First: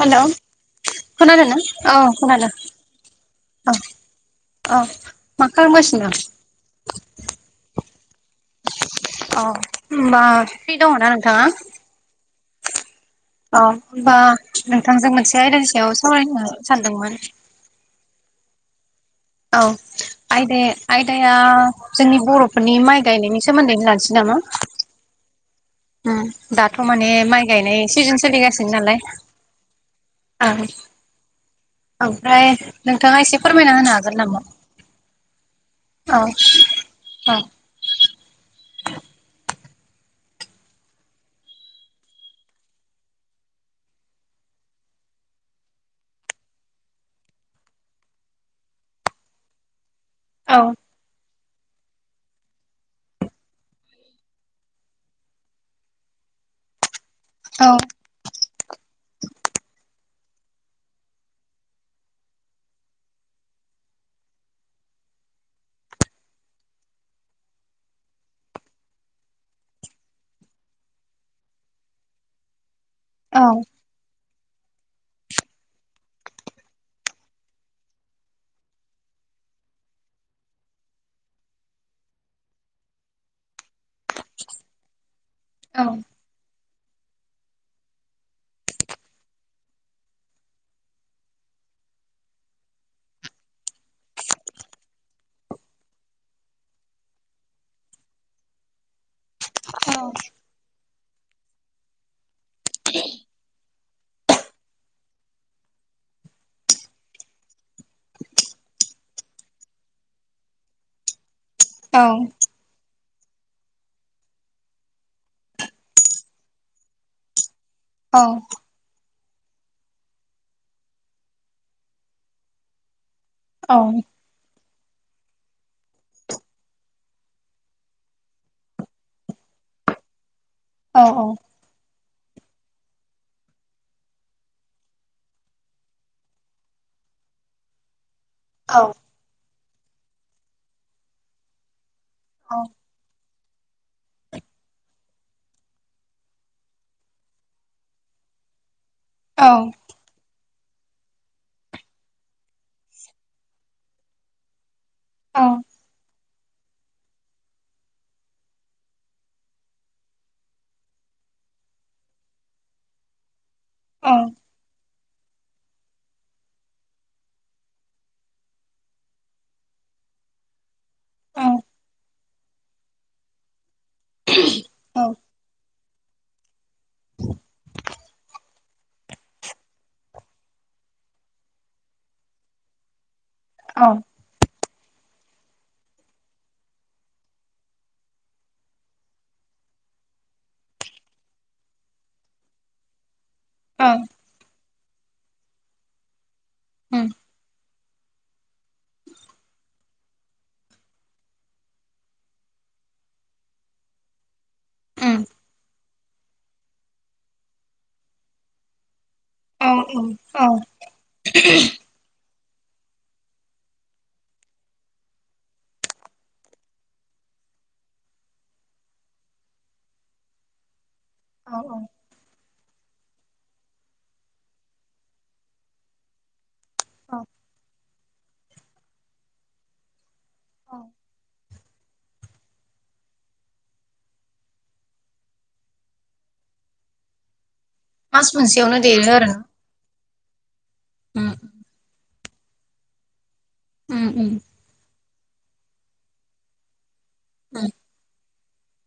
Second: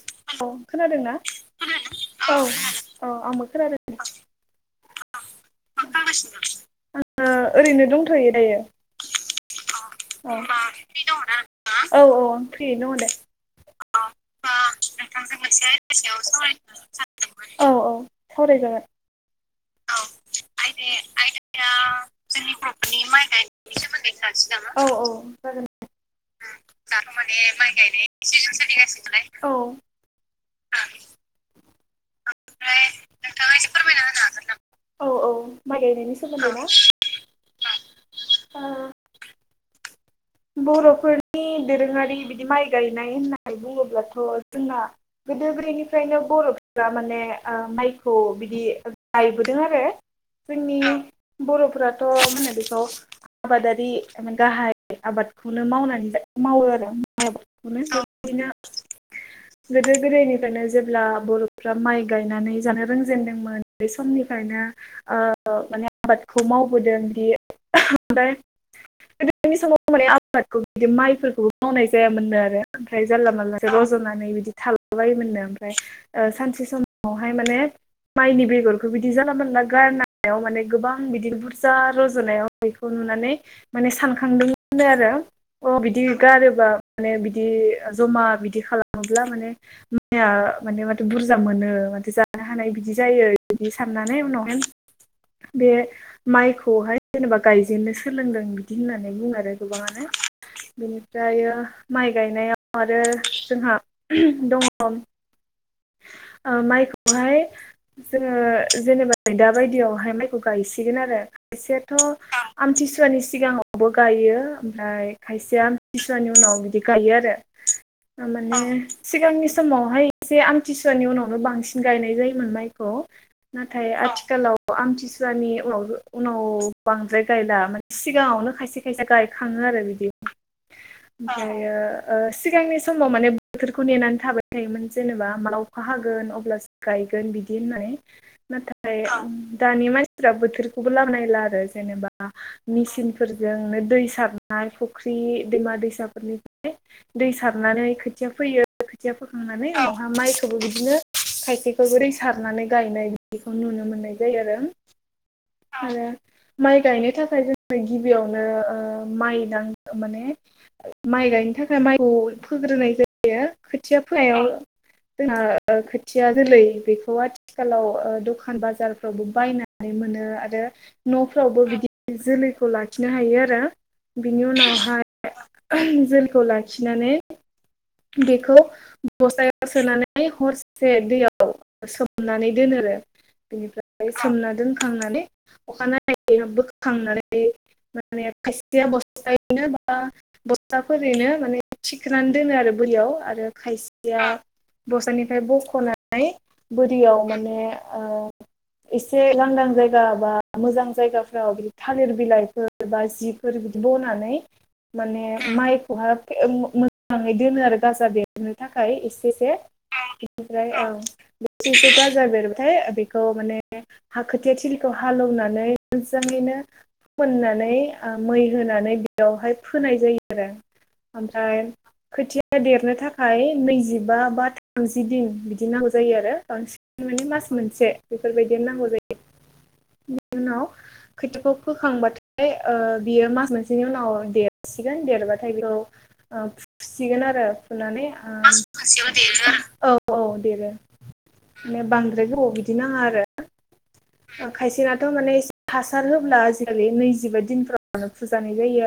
Hello औ खोनादोंना औ औ आंबो औ खोनादों औ मा खालामगासिनो आ ओरैनो दंथ'यो दायो औ होमबा औ औ होमबा दङ ना फ्रि दङना नोंथाङा औ औ आं प्रियैनो दङ दे औ होमबा ओ नोंथांजों मोनसे आयदानि सायाव सावरायनो सानदोंमोन औ औ सावरायजागोन औ आयदाया आयदाया जोंनि बर'फोरनि माइ गायनायनि सोमोन्दै लानोसै नामा औ औ जागोन उ दाथ' माने माइ गायनाय सिजोन सोलिगासिनो नालाय औ ओमफ्राय ओमफ्राय नोंथाङा एसे फोरमायना होनो हागोन नामा? औ औ माइ गायनायनि औ सोमोन्दै ना ओ बर'फोरनि दोरोङारि बिदि माइ गायनाय होननानै बुङोब्लाथ' जोंना गोदो गोदायनिफ्रायनो बर'फोरा माने ओ माइखौ बिदि गायबोदों आरो औ जोंनि बर'फोराथ' मा होनो बेखौ आबादारि गाहाय आबादखौनो मावनानै जा मावो आरो [unintelligible] गोदो गोदायनि नो जेब्ला बर'फ्रा माइ गायनानै जानो रोंजेनदोंमोन बे समनिफ्रायनो ओ माने आबादखौ मावबोदों बि ओमफ्राय [inaudible] बै समाव माने आबादखौ बिदि माइफोरखौबो मावनाय जायामोननो आरो ओमफ्राय जालला औ माललासो रज'नानै बिदि थालाबायोमोननो ओमफ्राय सानसे समावहाय माने माइनि बेगरखौ बिदि जाला मोनला गारनायाव माने गोबां बिदि बुरजा रज'नायाव बेखौनो नुनानै माने सानखांदोंमोननो आरो औ अ बिदि गारोबा माने बिदि जमा बिदि खालामोब्ला माने माइया माने माथो बुरजा मोनो माथो जानो हानाय बिदि जायो बिदि साननानै उनावहाय [inaudible] बे माइखौहाय जेनेबा गायजेननो सोलोंदों बिदि होनना नानै बुङो आरो औ गोबाङानो बिनिफ्राय माइ गायनायाव आरो जोंहा दङ माइखौहाय जोङो जेनेबा नै दा बायदियावहाय माइखौ गायसिगोन आरो एसेथ' आमथि सु वानि सिगाङावबो गायो ओमफ्राय खायसेया आमथिसुवानि उनाव बिदि गायो आरो औ थारमाने सिगांनि समावहाय एसे आम थिसुवानि उनावनो बांसिन गायनाय जायोमोन माइखौ नाथाय आथिखालाव आमथिसुवानि उनाव उनाव बांद्राय गायला माने सिगाङावनो खायसे खायसे गायखाङो आरो बिदि औ ओमफ्रायो ओ सिगांनि समाव माने बोथोरखौ नेनानै थाबाय थायोमोन जेनेबा जेला अखा हागोन अब्लासो गायगोन बिदि होननाय औ नाथाय आं दानि मानसिफ्रा बोथोरखौबो लामख नायला आरो जेनेबा औ मेसिनफोर जोंनो दै सारनाय फुख्रि दैमा दैसाफोरनिफ्राय दै सारनानै खोथिया फैयो खोथिया औ फोखांनानै औ खौबो बिदिनो खायसेखौबो दै सारनानै गायनाय बिदिखौ नुनो मोननाय जायो आरो औ आरो माइ गायनो थाखाय जोङो गिबियावनो ओ माइ दां माने माइ माइ गायनो थाखाय माइखौ फोग्रोनाय जायो खोथिया औ फोनायाव जोंहा खोथिया जोलै बेखौ आथिखालाव ओ दखान बाजारफ्रावबो बायना नै मोनो आरो न'फ्रावबो औ बिदि जोलैखौ लाखिनो हायो आरो बिनि उनावहाय जोलैखौ लाखिनानै बेखौ बस्तायाव सोनानै हरसे दैयाव सोमनानै दोनो आरो औ बिनिफ्राय सोमना दोनखांनानै अखानायै बोखांनानै माने खायसेया बस्थायायैनो बा बस्ताफोरैनो माने थिखोनानै दोनो आरो बोरियाव आरो औ खायसेया दस्रानिफ्राय बख'नानै उम बोरियाव माने ओ [inaudible] एसे लांदां जायगा बा मोजां जायगाफ्राव थालिर बिलाइफोर बा जिफोर बनानै उम माने माइखौहाय मोजाङै दोनो आरो गाजा बेरनो थाखाय एसे औ औ बिनिफ्राय ओं एसे एसे गाजा बेर बेखौ माने हा खोथिया थिलिखौ हालेवनानै मोजाङैनो फोननानै मै होनानै बेयावहाय फोनाय जायो आरो औ ओमफ्राय खोथिया देरनो थाखाय नैजिबा बा थामजि दिन बिदि नांगौ जायो आरो बांसिन औ माने मास मोनसे बेफोरबायदि नांगौ जायो उनाव औ खोथियाखौ फोखांबाथाय ओ बियो मास मोनसेनि उनाव देरसिगोन देरबाथाय बे फुसिगोन आरो फुनानै मास मोनसेयावनो देरो ओ आरो औ दे दे उम माने बांद्राय गोबाव बिदि नाङा आरो उम उम खायसेनाथ' माने हासार होब्ला आजिखालि नैजिबा उम दिनफोरावनो फुजानाय जायो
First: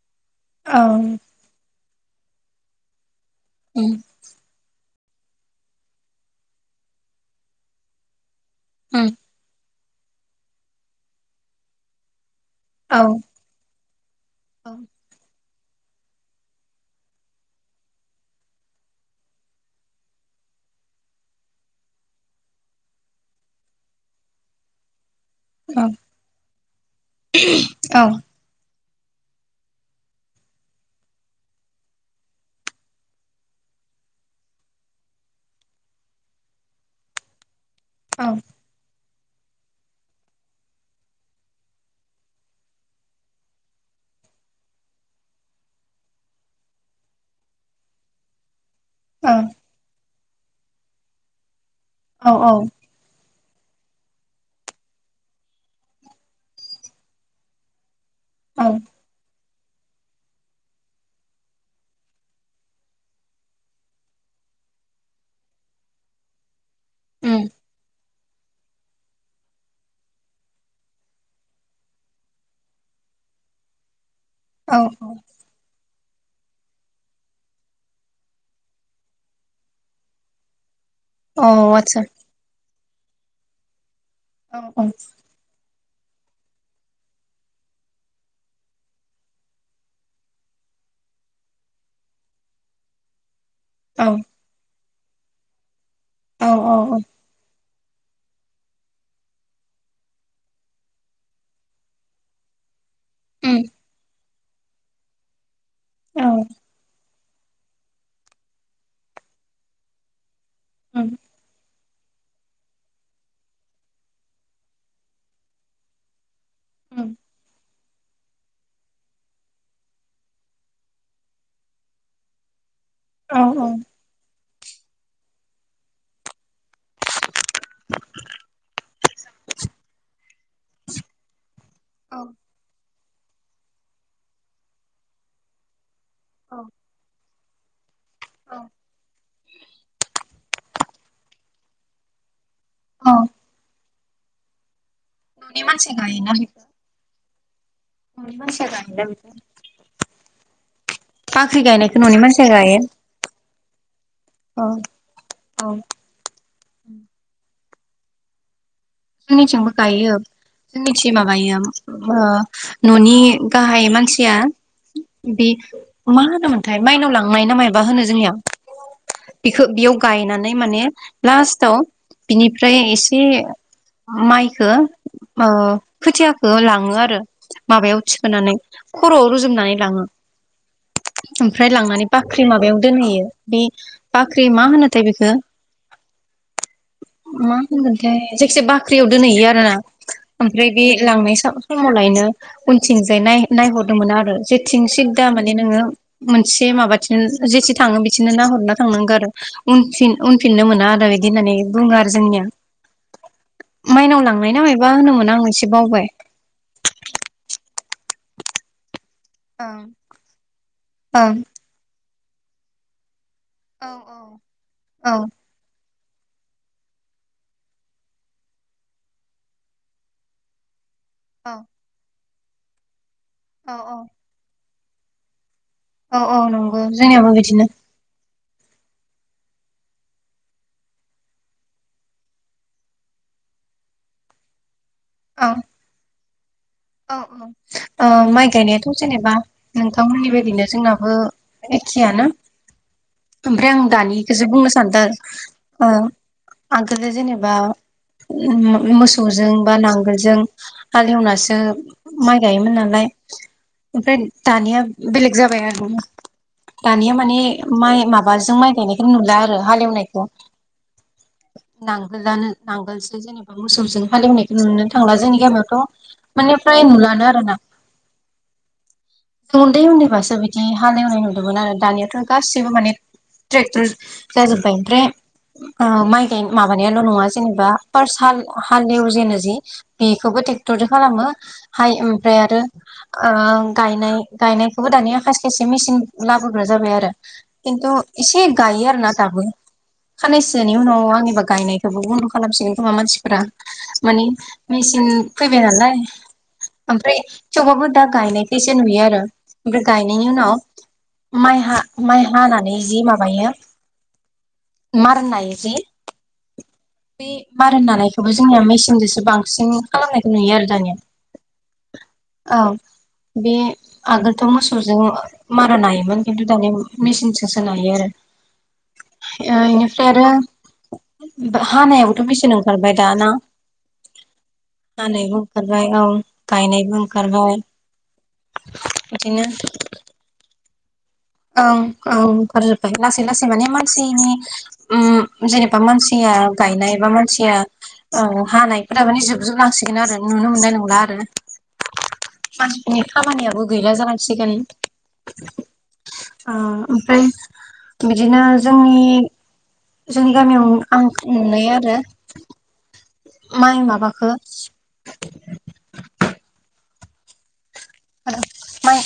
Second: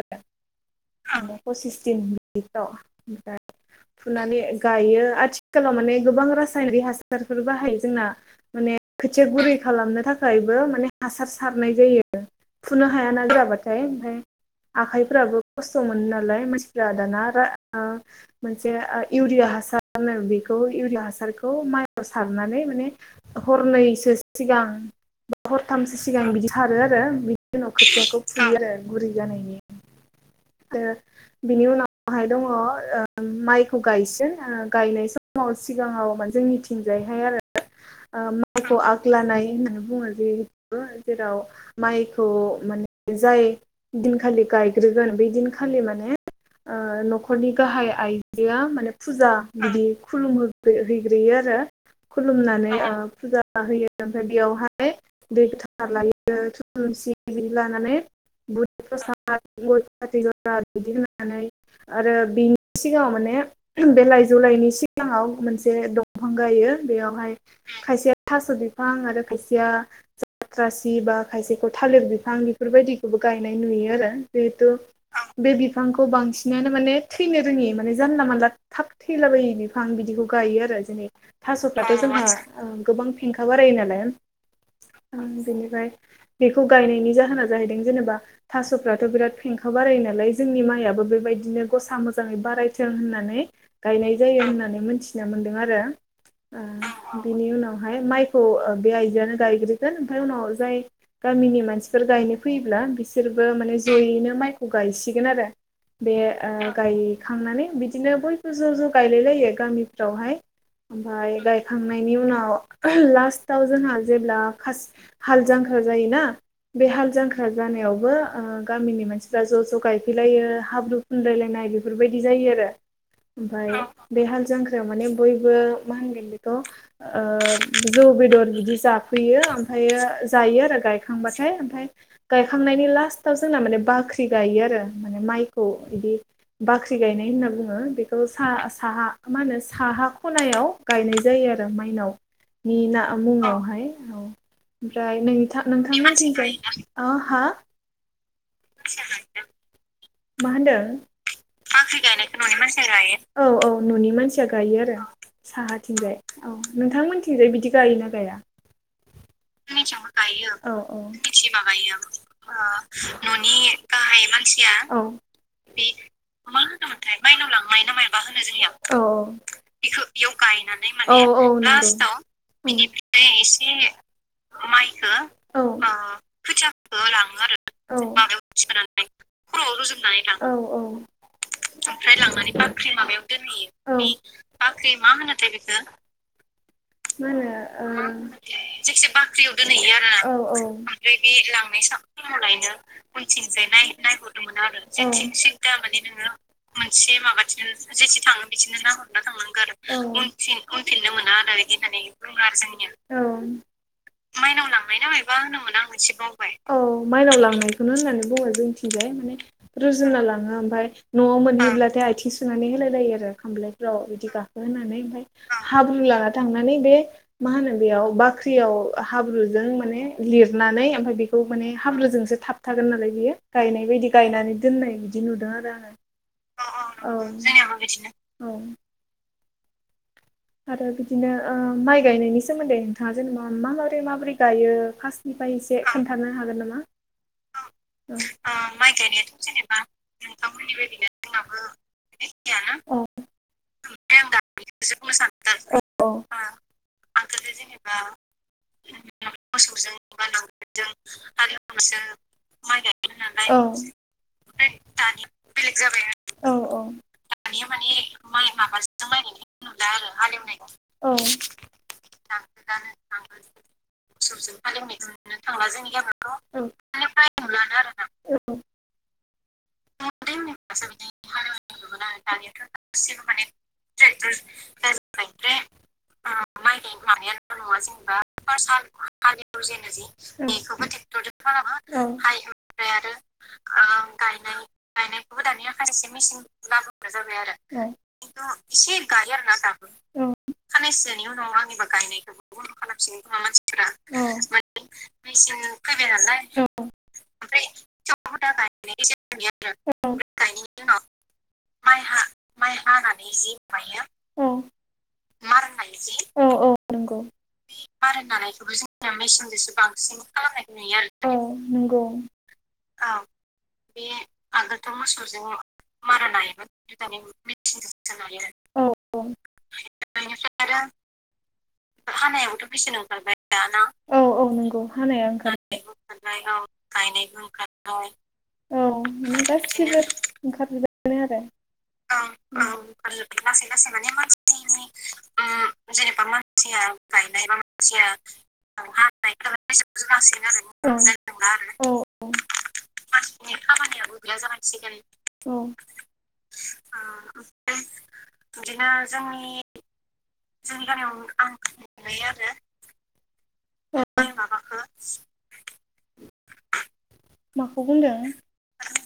औ आरो आ पसिसदिन बिदिफोराव ओमफाय उम फुनानै गायो आथिखालाव माने गोबां रासायनिक हासारफोर बाहायो जोंना माने उम खोथिया गुरै खालामनो थाखायबो माने हासार सारनाय जायो फुनो औ हायाना गोराबाथाय ओमफ्राय औ आखाइफ्राबो खस्थ' मोनो नालाय मानसिफ्रा दाना मोनसे इउरिया हासारनो बे इउरिया हासारखौ माइआव सारनानै माने हरनैसो सिगां हरथामसो सिगां बिदि सारो आरो बिनि उनाव औ खोथियाखौ फुयो आरो गुरै जानायनि बिनि उनावहाय दङ माइखौ गायसिन गायनाय समाव व सिगाङाव जोंनिथिंजायहाय आरो औ माइखौ आग्लानाय होन बुङो जे जेराव माइखौ माने जाय दिनखालि गायग्रो गोन बै दिनखालि माने नखरनि गाहाय आइजोआ फुजा बिदि खुलुम हैग्रोयो आरो औ खुलुमनानै फुजा होयो ओमफ्राय बेयावहाय दै गोथांर लायो थुलुनसि बिदि लानानै [unintelligible] बिदि होननानै आरो बिनि सिगाङाव माने बे लाइजौ लाइनि सिगाङाव मोनसे दंफां गायो बेयावहाय उम खायसेया थास' बिफां आरो खायसेया जाथ्रासि बा खायसेखौ थालिर बिफां बेफोरबायदिखौबो गायनाय नुयो आरो जेहेथु औ औ बे बिफां खौ बांसिनानो माने थैनो रोङि माने जानला मानला थाब थैलाबायि बिफां बिदिखौ गायो आरो जेरै औ थास'फ्राथ' आतसा जोंहा गोबां फेंखा बारायो नालाय औ औ उम बिनिफ्राय बेखौ गायनायनि जाहोना जाहैदों जेनेबा थास'फ्राथ' बिराद फेंखा बारायो नालाय जोंनि माइयाबो बेबायदिनो गसा मोजाङै बारायथों होननानै गायनाय जायो होननानै मोनथिना मोनदों आरो औ औ औ बिनि उनाव माइखौ बे आइ जोआनो गायग्रोगोन ओमफ्राय उनाव जाय गामिनि मानसिफोर गायनो फैयोब्ला बिसोरबो उम माने जयैनो माइखौ गायसिगोन आरो बे औ गाय गायखांनानै बिदिनो बयबो ज' ज' गायलायलायो गामिफ्रावहाय उम ओमफ्राय गाय खांनायनि उनाव लास्टआव जोंहा जेब्ला हाल जांख्रा जायोना बे हाल उम जांख्रा जानायावबो गामिनि मानसिफ्रा ज' ज' गायफैलायो हाब्रु फुनलायलायनाय बेफोरबायदि जायो आरो औ ओमफ्राय बे हाल जां जांख्रायाव माने बयबो मा होनगोन बेखौ जौ बेदर बिदि हैयो ओमफ्रायो जायो आरो गायखांबाथाय ओमफ्राय औ गायखांनायनि लास्ट र्स्टआव जोंना माने बाख्रि गायो आरो माने माइखौ बिदि बाख्रि गायनाय होनना बुङो बे औ साह साहा मा होनो साहा खनायाव गायनाय जायो आरो माइनाव नि ना औ मुङावहाय औ ओमफ्राय नों न'नि मानसि नोंथां मिथिबाय हा माइसा गायदों मा होनदों बाख्रि गायनायखौ न'नि मानसिया गायो औ औ न'नि मानसिया औ गायो आरो औ साहाथिंजाय औ नोंथांमोनथिंजाय बिदि गायो ना गाया? जोंनिथिंबो गायो जोंनिथि माबायो न'नि गाहाय मानसिया बे मा होनोमोनथाय माइनाव लांनाय ना मायाबा होनो जोंनिया बेखौ बेयो गायनानै माने लास्टाव बिनिफ्राय एसे माइखो खोथियाखौ लाङो आरो माबायाव थिखोनानै खर'आव रुन औ औ ओमफ्राय लांनानै बाख्रि माबायाव दोनहैयो बे बाख्रि मा होनोथाय बेखौ मा होनो ओ होनगोनथाय जायखि जाय बा लांनाय औ समावलायनो उनथिंजाय नाय नायहरदोंमोन आरो जेथिं औ सिदा माने नोङो मोनसे माबाथिं जेथि औ थाङो बिथिंनो नाहरना थांनांगौ आरो उनफिन उनफिननो औ मोना आरो बिदि होननानै बुङो आरो जोंनिया औ माइनाव औ लांनाय ना मायबा होनोमोन आं एसे बावबाय माइनाव लांनाय बेखौनो होननानै बुङो जोंथिजाय माने रुजुना लाङो ओमफ्राय न'आव ओं मोनहैब्लाथाय आथिं सु नानै हालायो औ खामफ्लायफ्रा गाखो होनानै औ ओमफ्राय हा [unintelligible] ब्रु लाना थांनानै बे मा होनो बेयाव बाख्रियाव हाब्रुजों माने लिरनानै ओमफ्राय बेखौ औ माने हाब्रुजोंसो थाब थागोन नालाय बियो औ गायनाय औ बायदि गायनानै दोननाय बिदि नुदों आरो आं औ औ नंगौ जोंनियाबो बिदिनो औ आरो बिदिनो माइ गायनायनि सोमोन्दै नोंथाङा जेनेबा माबोरै माबोरै गायो औ फास्टनिफ्राय एसे खोन्थानो हागोन नामा? औ औ माइ गायनायाथ' जेनेबा नोंथांमोननि बायदिनो जोंनाबो एखेयानो ओमफ्राय आं दानिखौसो बुंनो सानदों आरो आगोलो जेनेबा मोसौजों बा मोसौजों बा नांगोलजों नांगोलजों हालेवनासो माइ गायोमोन नालाय ओमफ्राय दानिया दानिया बेलेग जाबाय आरोना आरो औ औ दानिया माने माने माइ माबाजों माइ गायनायखौ नुला आरो गायनायखौ नुला आरो हालेवनायखौ औ नांगोलानो नांगोलसो जेनेबा मोसौजों हालेवनायखौ मोसौजों नुनो हालेवनाय थांला जोंनि थांला गामियावथ' जोंनि माने गामियावथ' फ्राय नुलानो बेनिफ्राय आरोना नुलानो आरो ना उन्दै उन्दैबासो बिदि हाल एवनाय नुदोंमोन आरो दानियाथ' गासिबो माने ट्रेक्टर जाजोबबाय ओमफ्राय जाजोब्बाय ओमफ्राय माि माइ गाय माबानायल' नङा माबायाल' जेबा नङा जेनेबा फास्ट हाल फार्स्ट हालौवजेनो जि हालेव जेनो बेखौबो ट्रेक्टर जों खालामो ट्रेक्टरजों हाय खालामो ओमफ्राय आरो आरो गायनाय गायनाय खौबो दानिया खसि खायसे मेचिन लाबोग्रा जाबाय आरो खिन्थु एसे गायो आरोना दाबो खानैनिसो जनि उनाव आंनिबा गायनायखौबो बन्द' खालामसिगोन खोमा मानसिफोरा मानि मेचिन फैबाय नालाय ओमफ्राय थेवबबो दा थेवबो गायनायखसो नुयो गायनाय आरो जायो बे आरो गायनाय ओमफ्राय उनाव गायनायनि उनाव माइ हा माइ माइ हानानै जि हानानै माबायो जि मायो मारनाय मार जे होनाय जि औ औ नंगौ बे मार मारोनदानायखौबो जोंनिया नानायखौबो जोंना मेसिनजोंसो बांसिन मेसिनजोंसो बांसिन खालामनायखौ नुयो आरो दानिया खालामनायखौ नुयो आरो औ नंगौ औ औ बे आगोलथ' मोसौजों मारा नायोमोन खिन्थु दानि दानिया मेचिनजोंसो नायो आरो नायो औ औ ओ इनिफ्राय आरो बेनिफ्राय आरो हानायावबोथ' मेचिन हानायावथ' मेसिन दाना ओंखारबाय दाना औ औ नंगौ हानाया ओंखारबाय औ गाव गायनायबो ओंखारनाय [unintelligible] बिदिनो औ गासिबो [inaudible] औ औ लासै लासै माने म जेनेबा म [unintelligible] मानसिया गायनाय बा मानसिया औ हानायफोरा माने हानाय जोबजोबलांसिगोन [unintelligible] आरो नुनो मोननाय नंला आरो गासिगोन आरो औ औ [unintelligible] मानसिफोरनि खामानियाबो गैला जालांसिगोन औ उम ओमफ्राय बिदिनो जोंनि जोंनि गामियाव जोंनि गामियावनो आं नुनाय आरो नुयो आरो [inaudible] माइ माइ माबाखो माबाखो [inaudible] माखौ बुंदों [inaudible] माइ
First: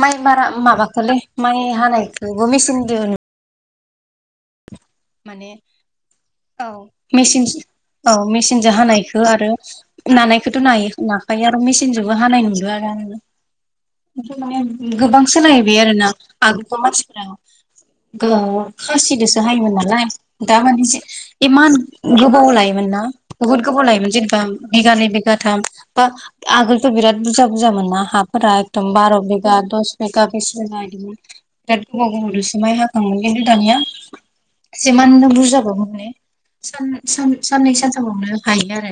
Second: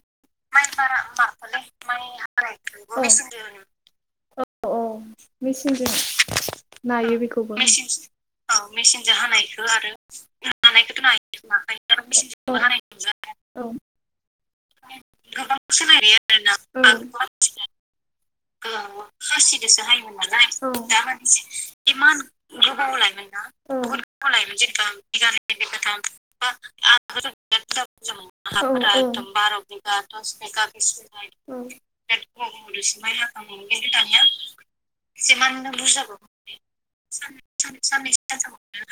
माइ बारा बारा माबाखोलै माइ माबालै हानायखौबो मेसिन दो मेचिनजों औ औ द [inaudible] माने मेचिनजों औ मेसिन औ मेचिनजों हानायखौ आरो नानायखौथ' हानायखौथ' नायो नाखायो आरो आखायजों मेसिनजोंबो हानाय मेचिनजोंबो नुदों नुला आङो आरो माने गोबां सोलायबाय आरोना आगुखौ मानसिफोरा खासिदोसो [inaudible] सो हायोमोन नालाय दा माने इमान गोबाव लायोमोन ना बुहुद गोबाव लायो [unintelligible] औ आगोलथ' बिराद औ बुरजा बुरजामोन ना हाफोरा एकदम बार' बिगा [unintelligible] दस बिगा बिस इदिमोन सिगां बिराद गोबोव गोबोव दोसो माइ हाखाङोमोन [unintelligible] औ दानिया [inaudible] जिमाननो जेमाननो बुरजाबाबो माने बुरजाबो साननै सानथामावनो हायो आरो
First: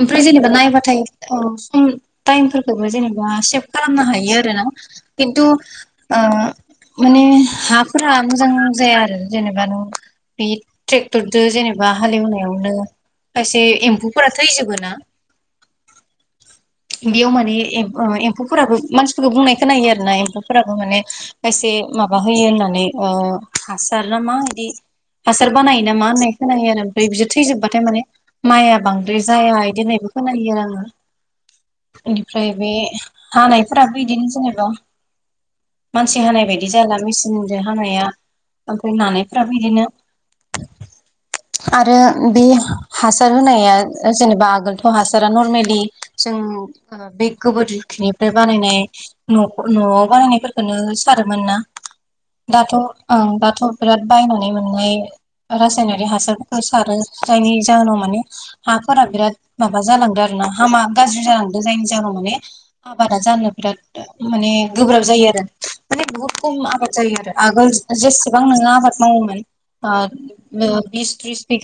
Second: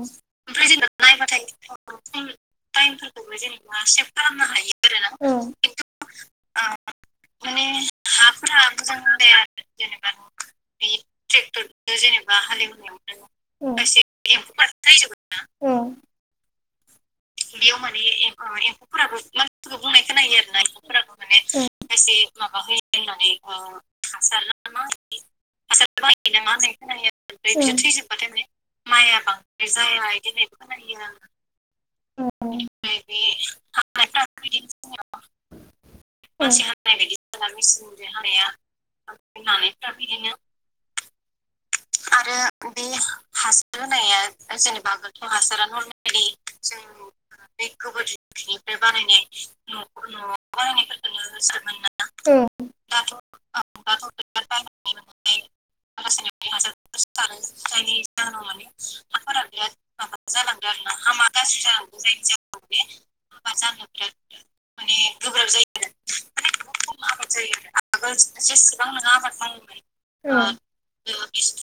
ओमफ्राय जेनेबा नायबाथाय औ सम टाइमफोरखौबो जेनेबा सेभ खालामनो हायो आरोना खिन्थु ओ, माने हाफोरा मोजां जाया आरो जेनेबा नों बे ट्रेक्टरजों जेनेबा हालेवनायावनो खायसे एम्फौफोरा थै जोबोना बेयाव माने एम्फौफोराबो मानसिफोरखौ बुंनाय खोनायो आरोना एम्फौफोराबो माने खायसे माबा होयो होननानै ओ हासार ना मा बिदि हासार बानायो ना मा होननाय खोनायो आरो ओमफ्राय बिदि थैजोबबाथाय माने माइआ बांद्राय जाया बिदि होननायबो खोनायो आरो आङो आं इनिफ्राय बे ओमफ्राय हानायफोराबो इदिनो हानायफ्राबो जेनेबा बिदिनो जोंनियाव मानसि हानाय बायदि जाला मेसिनजों हानाया ओमफ्राय नानायफ्राबो बिदिनो [inaudible] आरो बे हासार होनाया जेनेबा आगोलथ' हासारा नरमेलि जों बे गोबोरखिनिफ्राय बानायनाय नवाव बानायनायफोरखौनो सार रोमोनना दाथ' ओं दाथ' बिराद बायनानै मोननाय रासायनारि हासारफोरखौ जायनि जाहोनाव माने हाफोरा बिराद माबा जालांदों आरोोना हामा गाज्रि जालांदों जायनि जाहोनाव माने आबादा जानो बिराद माने गोब्राब जायो आरो बुहुत खम आबाद जायो आरो आगोल जेसेबां नोङो आबाद मावोमोन ओ बिस त्रिस [inaudible]